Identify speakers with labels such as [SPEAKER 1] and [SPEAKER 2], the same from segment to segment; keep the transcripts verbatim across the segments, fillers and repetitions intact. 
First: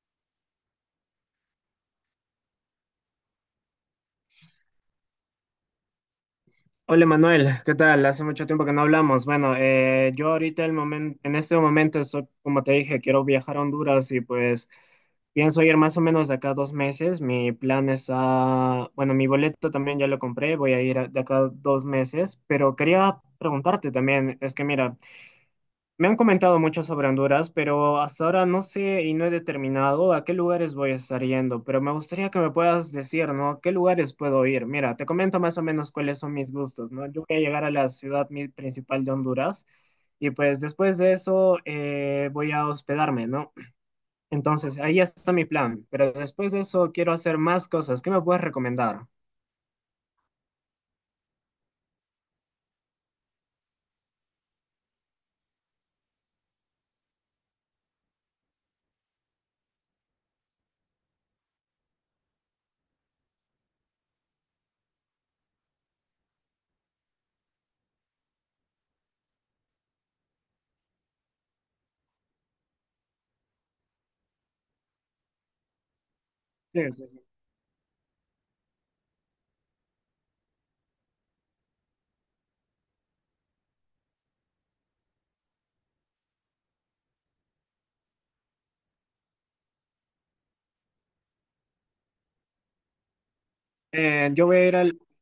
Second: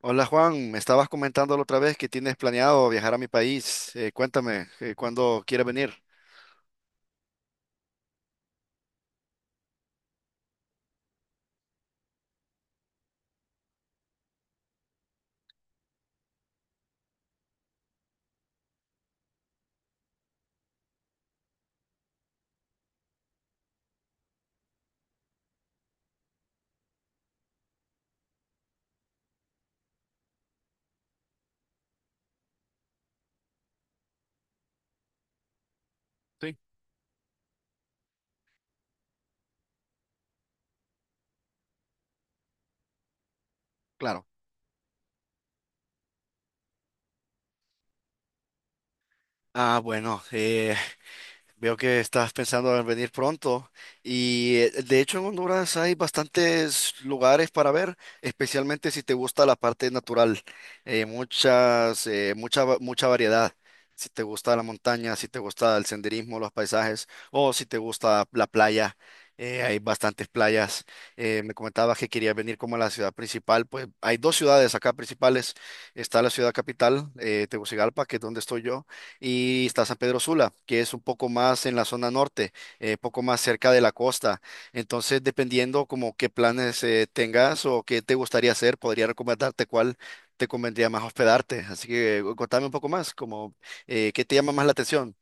[SPEAKER 1] Hola Juan, me estabas comentando la otra vez que tienes planeado viajar a mi país. Eh, cuéntame, eh, ¿cuándo quieres venir?
[SPEAKER 2] Hola Manuel, ¿qué tal? Hace mucho tiempo que no hablamos. Bueno, eh, yo ahorita el momento, en este momento estoy, como te dije, quiero viajar a Honduras y pues pienso ir más o menos de acá a dos meses. Mi plan es a, bueno, mi boleto también ya lo compré, voy a ir a- de acá a dos meses, pero quería preguntarte también, es que mira, me han comentado mucho sobre Honduras, pero hasta ahora no sé y no he determinado a qué lugares voy a estar yendo, pero me gustaría que me puedas decir, ¿no? ¿A qué lugares puedo ir? Mira, te comento más o menos cuáles son mis
[SPEAKER 1] Sí,
[SPEAKER 2] gustos, ¿no? Yo voy a llegar a la ciudad mi- principal de Honduras y pues después de eso eh, voy a hospedarme, ¿no?
[SPEAKER 1] claro.
[SPEAKER 2] Entonces, ahí está mi plan, pero después de eso quiero hacer más cosas. ¿Qué me puedes recomendar?
[SPEAKER 1] Ah, bueno, eh, Veo que estás pensando en venir pronto y eh, de hecho en Honduras hay bastantes lugares para ver, especialmente si te gusta la parte natural. Eh, muchas, eh, mucha, va- mucha variedad. Si te gusta la montaña, si te gusta el senderismo, los paisajes, o si te gusta la playa, eh, hay bastantes playas. Eh, me comentabas que querías venir como a la ciudad principal. Pues hay dos ciudades acá principales. Está la ciudad
[SPEAKER 2] Sí, sí,
[SPEAKER 1] capital,
[SPEAKER 2] sí.
[SPEAKER 1] eh, Tegucigalpa, que es donde estoy yo, y está San Pedro Sula, que es un poco más en la zona norte, eh, poco más cerca de la costa. Entonces, dependiendo como qué planes eh, tengas o qué te gustaría hacer, podría recomendarte cuál te convendría más hospedarte. Así que eh, contame un poco más, como eh, qué
[SPEAKER 2] Eh,
[SPEAKER 1] te
[SPEAKER 2] yo
[SPEAKER 1] llama
[SPEAKER 2] voy
[SPEAKER 1] más
[SPEAKER 2] a
[SPEAKER 1] la
[SPEAKER 2] ir al.
[SPEAKER 1] atención.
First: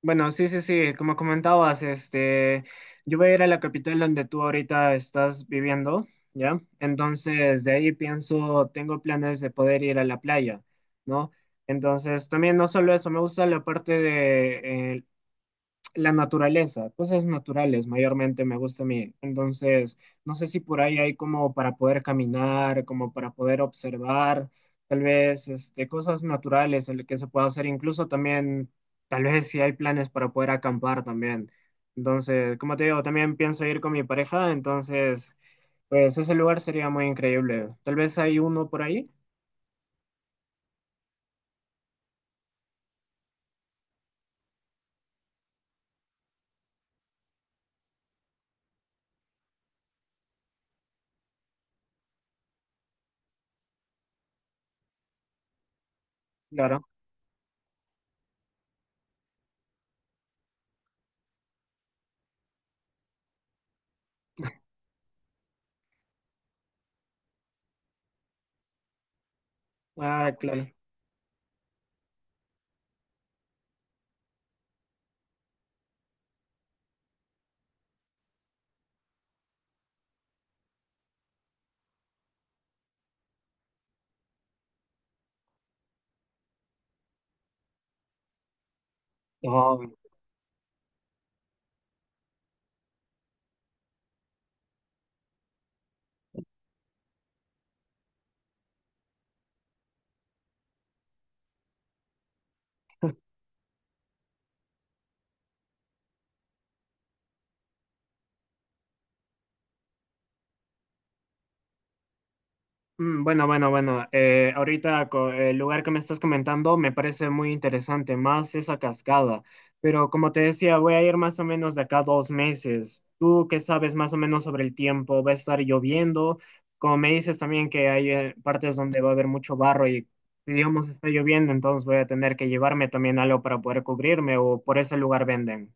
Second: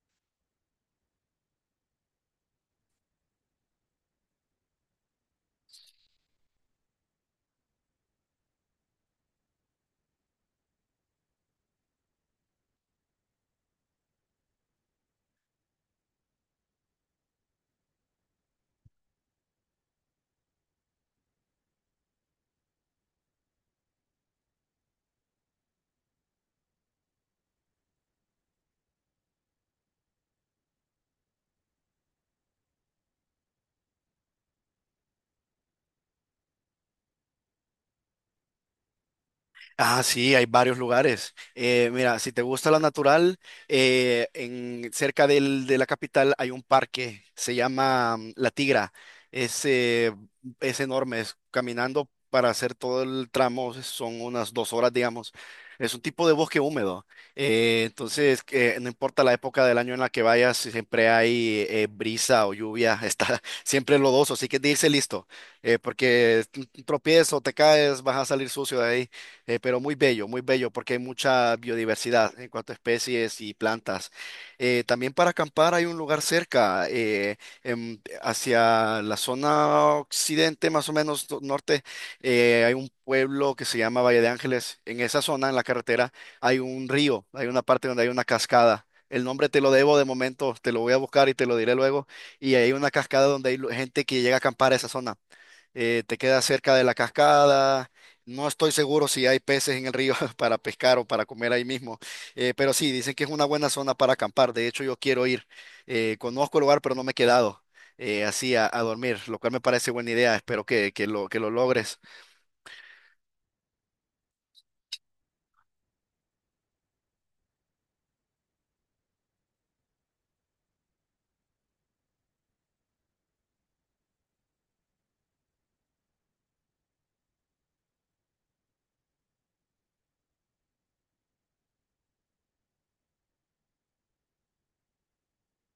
[SPEAKER 2] Bueno, sí, sí, sí, como comentabas, este, yo voy a ir a la capital donde tú ahorita estás viviendo, ¿ya? Entonces, de ahí pienso, tengo planes de poder ir a la playa, ¿no? Entonces, también no solo eso, me gusta la parte de eh, la naturaleza, cosas naturales mayormente me gusta a mí. Entonces, no sé si por ahí hay como para poder caminar, como para poder observar, tal vez este, cosas naturales en las que se pueda hacer, incluso también, tal vez si hay planes para poder acampar también. Entonces, como te digo, también pienso ir con mi pareja, entonces, pues ese lugar sería muy increíble. Tal vez hay uno por ahí,
[SPEAKER 1] Ah, sí, hay varios lugares. Eh, mira, si te gusta la natural, eh, en, cerca del- de la capital hay un parque, se llama mm, La Tigra. Es, eh, es enorme, es caminando para hacer todo el tramo, son unas dos horas, digamos. Es un tipo de bosque
[SPEAKER 2] claro.
[SPEAKER 1] húmedo. Eh, entonces, que no importa la época del año en la que vayas, siempre hay eh, brisa o lluvia, está siempre lodoso, así que de irse listo, eh, porque un un tropiezo, te caes, vas a salir sucio de ahí. Eh, pero muy bello,
[SPEAKER 2] Ah,
[SPEAKER 1] muy
[SPEAKER 2] claro.
[SPEAKER 1] bello, porque hay mucha biodiversidad en cuanto a especies y plantas. Eh, también para acampar hay un lugar cerca, eh, em, hacia la zona occidente, más o menos do- norte. Eh, hay un pueblo que se llama Valle de Ángeles. En esa zona, en la carretera, hay un río, hay una parte donde hay una cascada. El nombre te lo debo de momento, te lo voy a buscar y te lo diré luego. Y hay una cascada donde hay lu- gente que llega a acampar a esa zona. Eh, te queda cerca de la cascada. No estoy seguro si hay peces en el río para pescar o para comer ahí mismo, eh, pero sí, dicen que es una buena zona para acampar. De hecho, yo quiero ir. Eh, conozco el lugar, pero no me he quedado eh, así a, a dormir, lo cual me parece buena idea. Espero que, que lo, que lo logres.
[SPEAKER 2] Mm, bueno, bueno, bueno. Eh, ahorita co- el lugar que me estás comentando me parece muy interesante, más esa cascada. Pero como te decía, voy a ir más o menos de acá a dos meses. ¿Tú qué sabes más o menos sobre el tiempo? ¿Va a estar lloviendo? Como me dices también que hay eh, partes donde va a haber mucho barro y digamos está lloviendo, entonces voy a tener que llevarme también algo para poder cubrirme o por ese lugar venden.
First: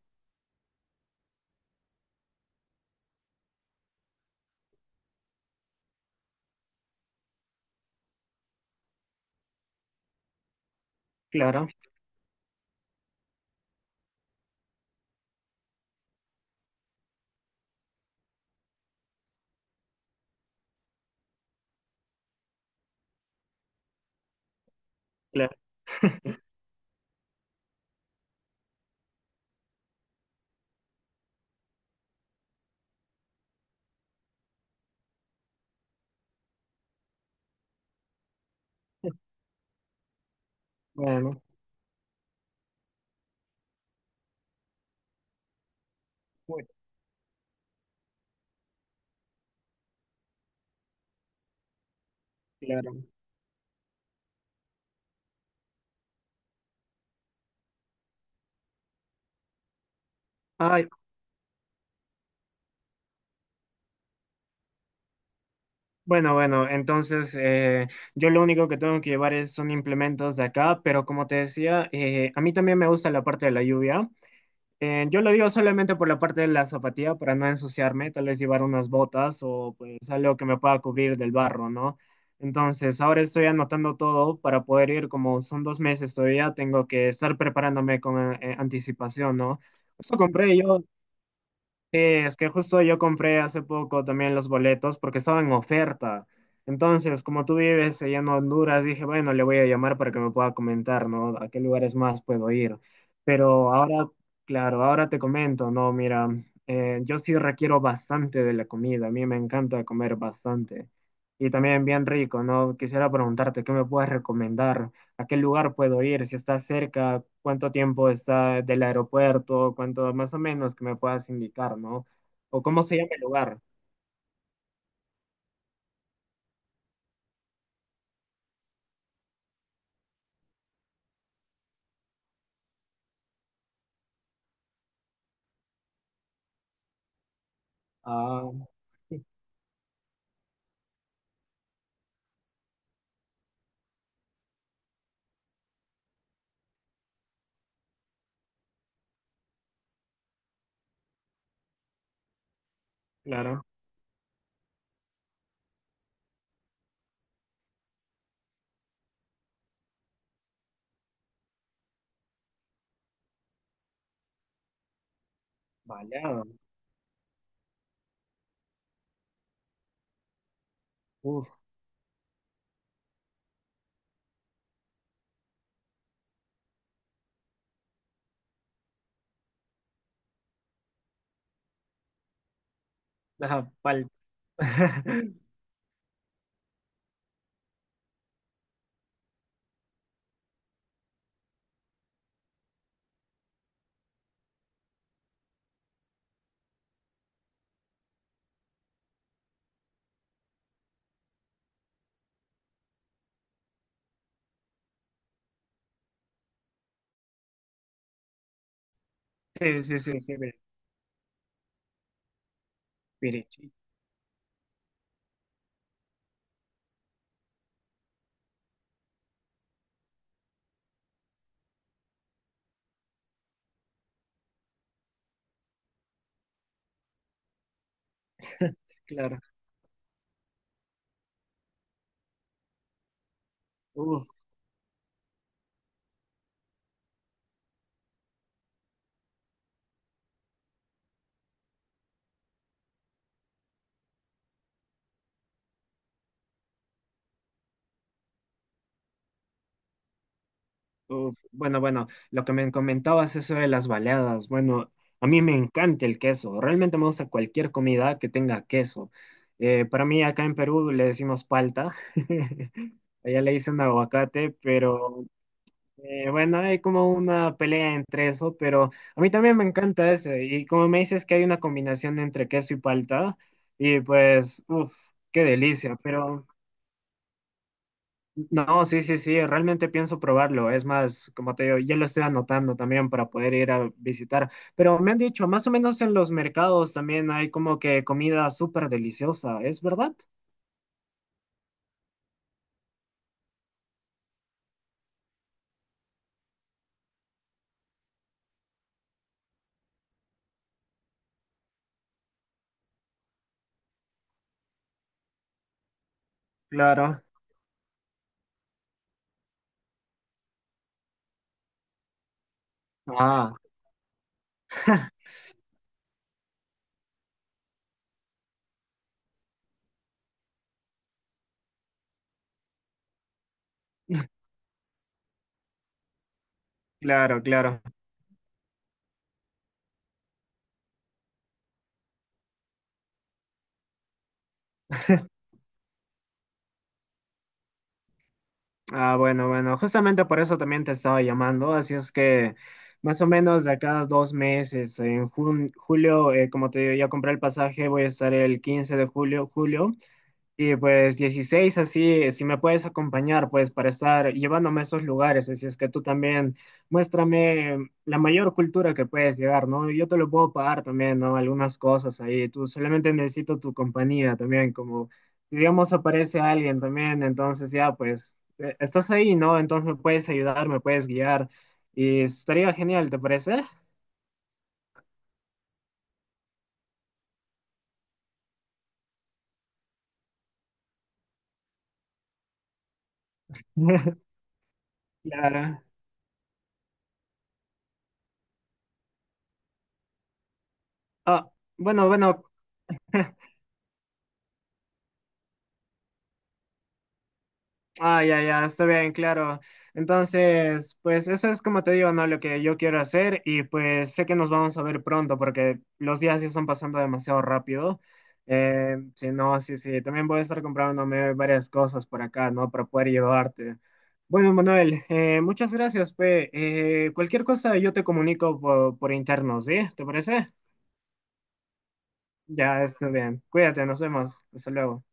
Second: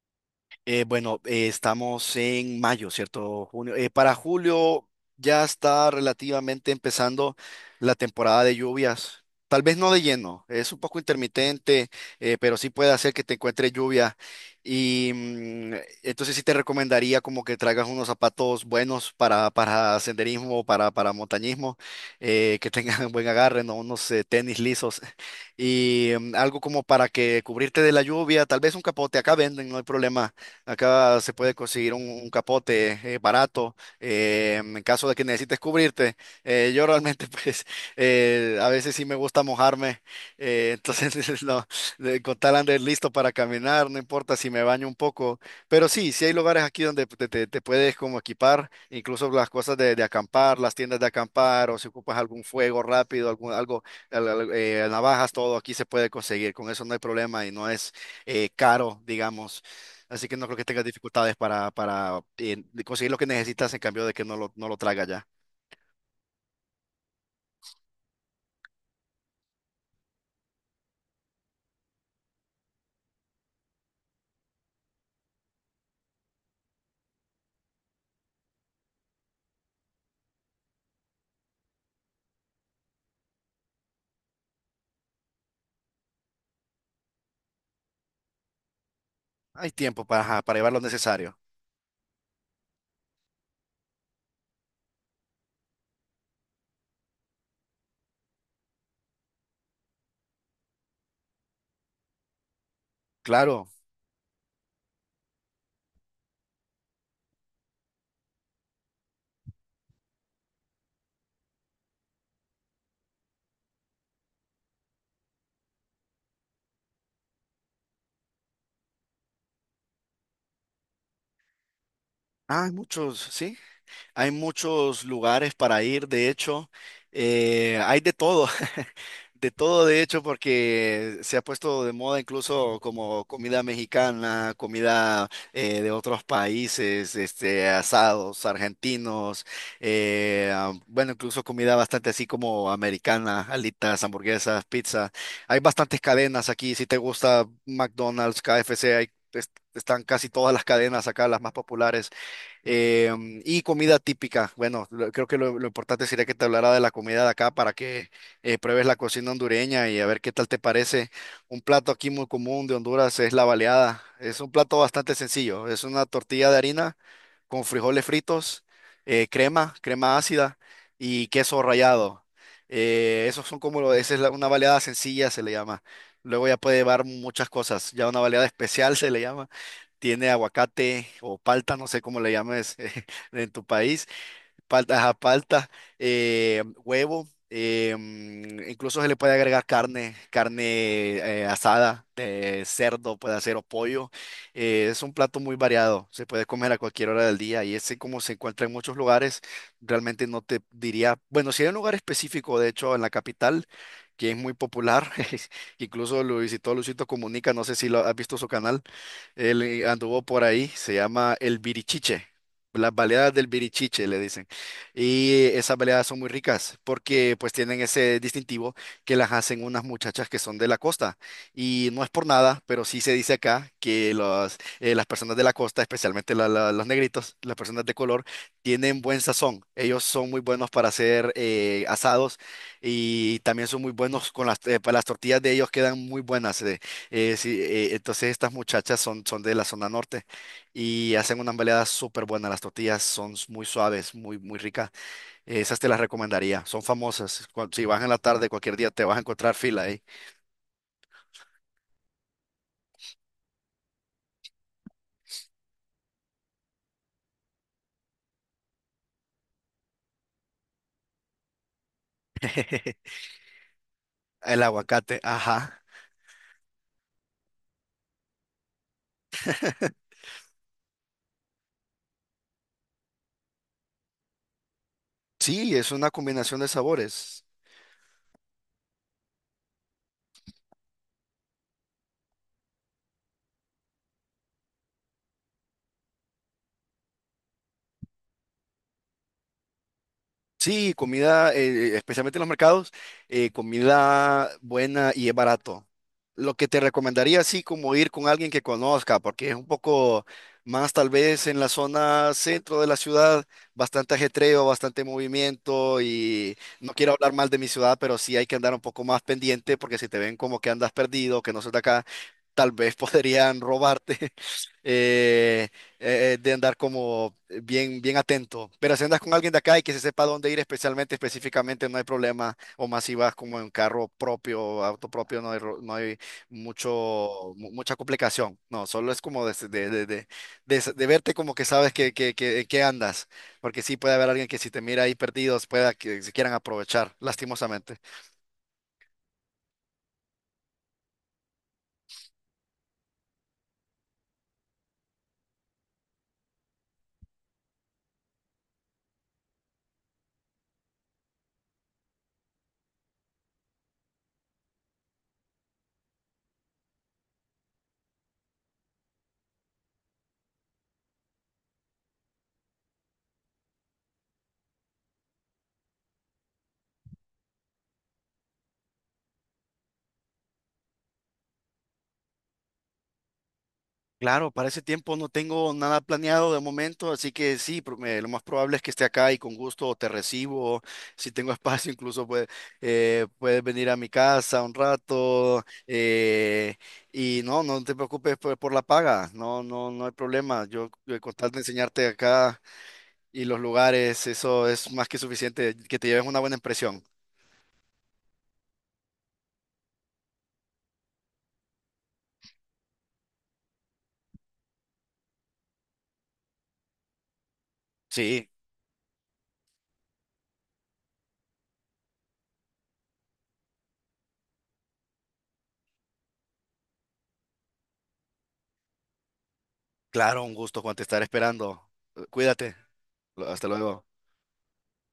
[SPEAKER 1] Eh, bueno, eh, Estamos en mayo, ¿cierto? Junio. Eh, para julio ya está relativamente empezando la temporada de lluvias. Tal vez no de lleno, es un poco
[SPEAKER 2] Claro.
[SPEAKER 1] intermitente, eh, pero sí puede hacer que te encuentre lluvia. Y mm, entonces sí te recomendaría como que traigas unos zapatos buenos para, para senderismo, para, para montañismo, eh, que tengan buen agarre, ¿no? Unos eh, tenis lisos
[SPEAKER 2] Claro,
[SPEAKER 1] y mm, algo como para que cubrirte de la lluvia, tal vez un capote. Acá venden, no hay problema. Acá se puede conseguir un, un capote eh, barato eh, en caso de que necesites cubrirte. Eh, yo realmente, pues, eh, a veces sí me gusta mojarme. Eh,
[SPEAKER 2] bueno,
[SPEAKER 1] entonces, no, de- con tal andar listo para caminar, no importa si me baño un poco. Pero sí, sí hay lugares
[SPEAKER 2] muy
[SPEAKER 1] aquí donde te, te- te puedes como equipar, incluso las cosas de, de acampar, las tiendas de acampar, o si ocupas algún fuego
[SPEAKER 2] claro.
[SPEAKER 1] rápido, algún, algo, al- al- eh, navajas, todo aquí se puede conseguir. Con eso no hay problema y no es eh, caro, digamos. Así que no creo que tengas
[SPEAKER 2] Ay.
[SPEAKER 1] dificultades para, para eh, conseguir lo que necesitas en cambio de que no lo, no lo traga ya.
[SPEAKER 2] Bueno, bueno, entonces eh, yo lo único que tengo que llevar es, son implementos de acá, pero como te decía, eh, a mí también me gusta la parte de la lluvia. Eh, yo lo digo solamente por la parte de la zapatilla para no ensuciarme, tal vez llevar unas botas o pues algo que me pueda cubrir del barro, ¿no? Entonces ahora estoy anotando todo para poder ir, como son dos meses todavía, tengo que estar preparándome con eh, anticipación, ¿no?
[SPEAKER 1] Hay tiempo
[SPEAKER 2] Eso
[SPEAKER 1] para, ajá,
[SPEAKER 2] compré
[SPEAKER 1] para llevar lo
[SPEAKER 2] yo.
[SPEAKER 1] necesario.
[SPEAKER 2] Sí, es que justo yo compré hace poco también los boletos porque estaba en oferta. Entonces, como tú vives allá en Honduras, dije, bueno, le voy a llamar para que me pueda comentar, ¿no? ¿A qué lugares más puedo ir?
[SPEAKER 1] Claro.
[SPEAKER 2] Pero ahora, claro, ahora te comento, ¿no? Mira, eh, yo sí requiero bastante de la comida, a mí me encanta comer bastante. Y también bien rico, ¿no? Quisiera preguntarte, ¿qué me puedes recomendar? ¿A qué lugar puedo ir, si está cerca, cuánto tiempo está del aeropuerto, cuánto más o menos que me puedas indicar, ¿no? O
[SPEAKER 1] Ah, hay
[SPEAKER 2] cómo se llama
[SPEAKER 1] muchos,
[SPEAKER 2] el
[SPEAKER 1] sí.
[SPEAKER 2] lugar.
[SPEAKER 1] Hay muchos lugares para ir, de hecho. Eh, hay de todo, de todo, de hecho, porque se ha puesto de moda incluso como comida mexicana, comida eh, de otros países, este, asados
[SPEAKER 2] Ah,
[SPEAKER 1] argentinos, eh, ah, bueno, incluso comida bastante así como americana, alitas, hamburguesas, pizza. Hay bastantes cadenas aquí, si te gusta McDonald's, K F C, hay, es- están casi todas las cadenas acá, las más populares, eh, y
[SPEAKER 2] claro.
[SPEAKER 1] comida típica. Bueno, lo- creo que lo, lo importante sería que te hablara de la comida de acá para que eh, pruebes la cocina hondureña y a ver qué tal te parece. Un plato aquí muy común de Honduras es la baleada. Es un plato bastante sencillo. Es una
[SPEAKER 2] Baleada.
[SPEAKER 1] tortilla de harina con frijoles fritos, eh, crema, crema ácida y
[SPEAKER 2] Uf,
[SPEAKER 1] queso rallado. Eh, esos son como, lo- esa es la- una baleada sencilla, se le llama. Luego ya puede llevar muchas cosas. Ya una baleada especial se le llama, tiene aguacate o palta, no sé cómo le llames en tu
[SPEAKER 2] ajá,
[SPEAKER 1] país,
[SPEAKER 2] palta.
[SPEAKER 1] palta, ajá, palta, eh, huevo, eh, mm, incluso se le puede agregar carne, carne eh, asada, de cerdo, puede hacer o pollo. Eh, es un plato muy variado, se puede comer a cualquier hora del día, y ese como se encuentra en muchos lugares. Realmente no te diría, bueno, si hay un lugar específico. De hecho, en la capital, que es muy popular, incluso lo visitó Luisito Comunica, no sé si lo has visto su canal. Él
[SPEAKER 2] Sí,
[SPEAKER 1] eh,
[SPEAKER 2] sí, sí,
[SPEAKER 1] anduvo
[SPEAKER 2] sí,
[SPEAKER 1] por
[SPEAKER 2] Pi-.
[SPEAKER 1] ahí, se llama El Birichiche. Las baleadas del
[SPEAKER 2] Pirichi,
[SPEAKER 1] Birichiche le dicen. Y esas baleadas son muy ricas porque pues tienen ese distintivo, que las hacen unas muchachas que son de la costa. Y no es por nada, pero sí se dice acá que los, eh, las personas de la costa, especialmente la- la- los negritos, las personas de color, tienen buen
[SPEAKER 2] claro.
[SPEAKER 1] sazón. Ellos son muy buenos para hacer eh, asados, y también son muy
[SPEAKER 2] Uf,
[SPEAKER 1] buenos con las, eh, para las tortillas de ellos, quedan muy buenas. eh. Eh, sí, eh, entonces estas muchachas son, son de la zona norte y hacen unas baleadas súper buenas. Las tortillas son s- muy suaves, muy, muy ricas. Eh, esas te las recomendaría. Son famosas. Cu- Si vas en la tarde, cualquier día te vas a encontrar fila ahí.
[SPEAKER 2] uf. Bueno, bueno, lo que me comentabas eso de las baleadas, bueno, a mí me encanta el queso, realmente me gusta cualquier comida que tenga queso. Eh, para mí acá en Perú le decimos palta. Allá le dicen aguacate,
[SPEAKER 1] El aguacate,
[SPEAKER 2] pero
[SPEAKER 1] ajá.
[SPEAKER 2] eh, bueno, hay como una pelea entre eso, pero a mí también me encanta ese. Y como me dices que hay una combinación entre queso y palta, y pues, uff, qué
[SPEAKER 1] Sí, es
[SPEAKER 2] delicia.
[SPEAKER 1] una
[SPEAKER 2] Pero
[SPEAKER 1] combinación de sabores.
[SPEAKER 2] no, sí, sí, sí, realmente pienso probarlo. Es más, como te digo, ya lo estoy anotando también para poder ir a visitar. Pero me han dicho, más o menos en los mercados también hay como que comida súper deliciosa, ¿es verdad?
[SPEAKER 1] Sí, comida, eh, especialmente en los mercados, eh, comida buena y es barato. Lo que te recomendaría, así como ir con alguien que conozca, porque es un poco más tal vez en la zona centro de la ciudad, bastante ajetreo, bastante movimiento, y no quiero
[SPEAKER 2] Claro.
[SPEAKER 1] hablar mal de mi ciudad, pero sí hay que andar un poco más pendiente, porque si te ven como que andas perdido, que no sos de acá, tal vez
[SPEAKER 2] Ah,
[SPEAKER 1] podrían robarte. Eh, eh, de andar como bien, bien atento. Pero si andas con alguien de acá y que se sepa dónde ir especialmente, específicamente, no hay problema. O más si vas como en carro propio, auto propio, no hay, ro- no hay
[SPEAKER 2] claro,
[SPEAKER 1] mucho, mu-
[SPEAKER 2] claro.
[SPEAKER 1] mucha complicación. No, solo es como de, de, de, de- de s- de verte como que sabes que, que, que en qué andas. Porque sí puede haber alguien que si te mira ahí perdidos, pueda que se quieran aprovechar, lastimosamente.
[SPEAKER 2] Ah, bueno, bueno, justamente por eso también te estaba llamando, así es que más o menos de cada dos meses, en jun- julio, eh, como te digo, ya compré el pasaje, voy a estar el quince de julio, julio, y pues dieciséis así, si me puedes acompañar, pues para estar llevándome a esos lugares, así es que tú también muéstrame la mayor cultura que puedes llegar, ¿no? Yo te lo puedo pagar también, ¿no? Algunas cosas ahí, tú solamente necesito tu compañía también, como si digamos aparece alguien también, entonces ya pues eh, estás ahí, ¿no? Entonces me puedes ayudar, me puedes guiar y estaría genial, ¿te parece?
[SPEAKER 1] Claro, para ese tiempo no tengo nada planeado de momento, así que sí, pro- me- lo más probable es que esté acá, y con gusto te recibo. Si tengo espacio, incluso puede- eh, puedes venir a mi casa un rato.
[SPEAKER 2] Claro.
[SPEAKER 1] Eh, y no, no te preocupes por, por la paga, no, no, no hay problema. Yo, eh, con
[SPEAKER 2] Ah,
[SPEAKER 1] tal de enseñarte
[SPEAKER 2] bueno, bueno.
[SPEAKER 1] acá y los lugares, eso es más que suficiente, que te lleves una buena impresión.
[SPEAKER 2] Ah, ya, ya, está bien, claro. Entonces, pues eso es como te digo, ¿no? Lo que yo quiero hacer y pues sé que nos vamos a ver pronto porque los días ya están pasando demasiado rápido.
[SPEAKER 1] Sí,
[SPEAKER 2] Eh, sí, no, sí, sí, también voy a estar comprándome varias cosas por acá, ¿no? Para poder llevarte. Bueno, Manuel, eh, muchas gracias, pe. Eh, cualquier cosa yo te comunico por, por interno, ¿sí? ¿Te
[SPEAKER 1] claro,
[SPEAKER 2] parece?
[SPEAKER 1] un gusto, Juan, te estaré esperando. Eh, Cuídate,
[SPEAKER 2] Ya, está bien.
[SPEAKER 1] lo- hasta
[SPEAKER 2] Cuídate, nos
[SPEAKER 1] luego.
[SPEAKER 2] vemos. Hasta luego.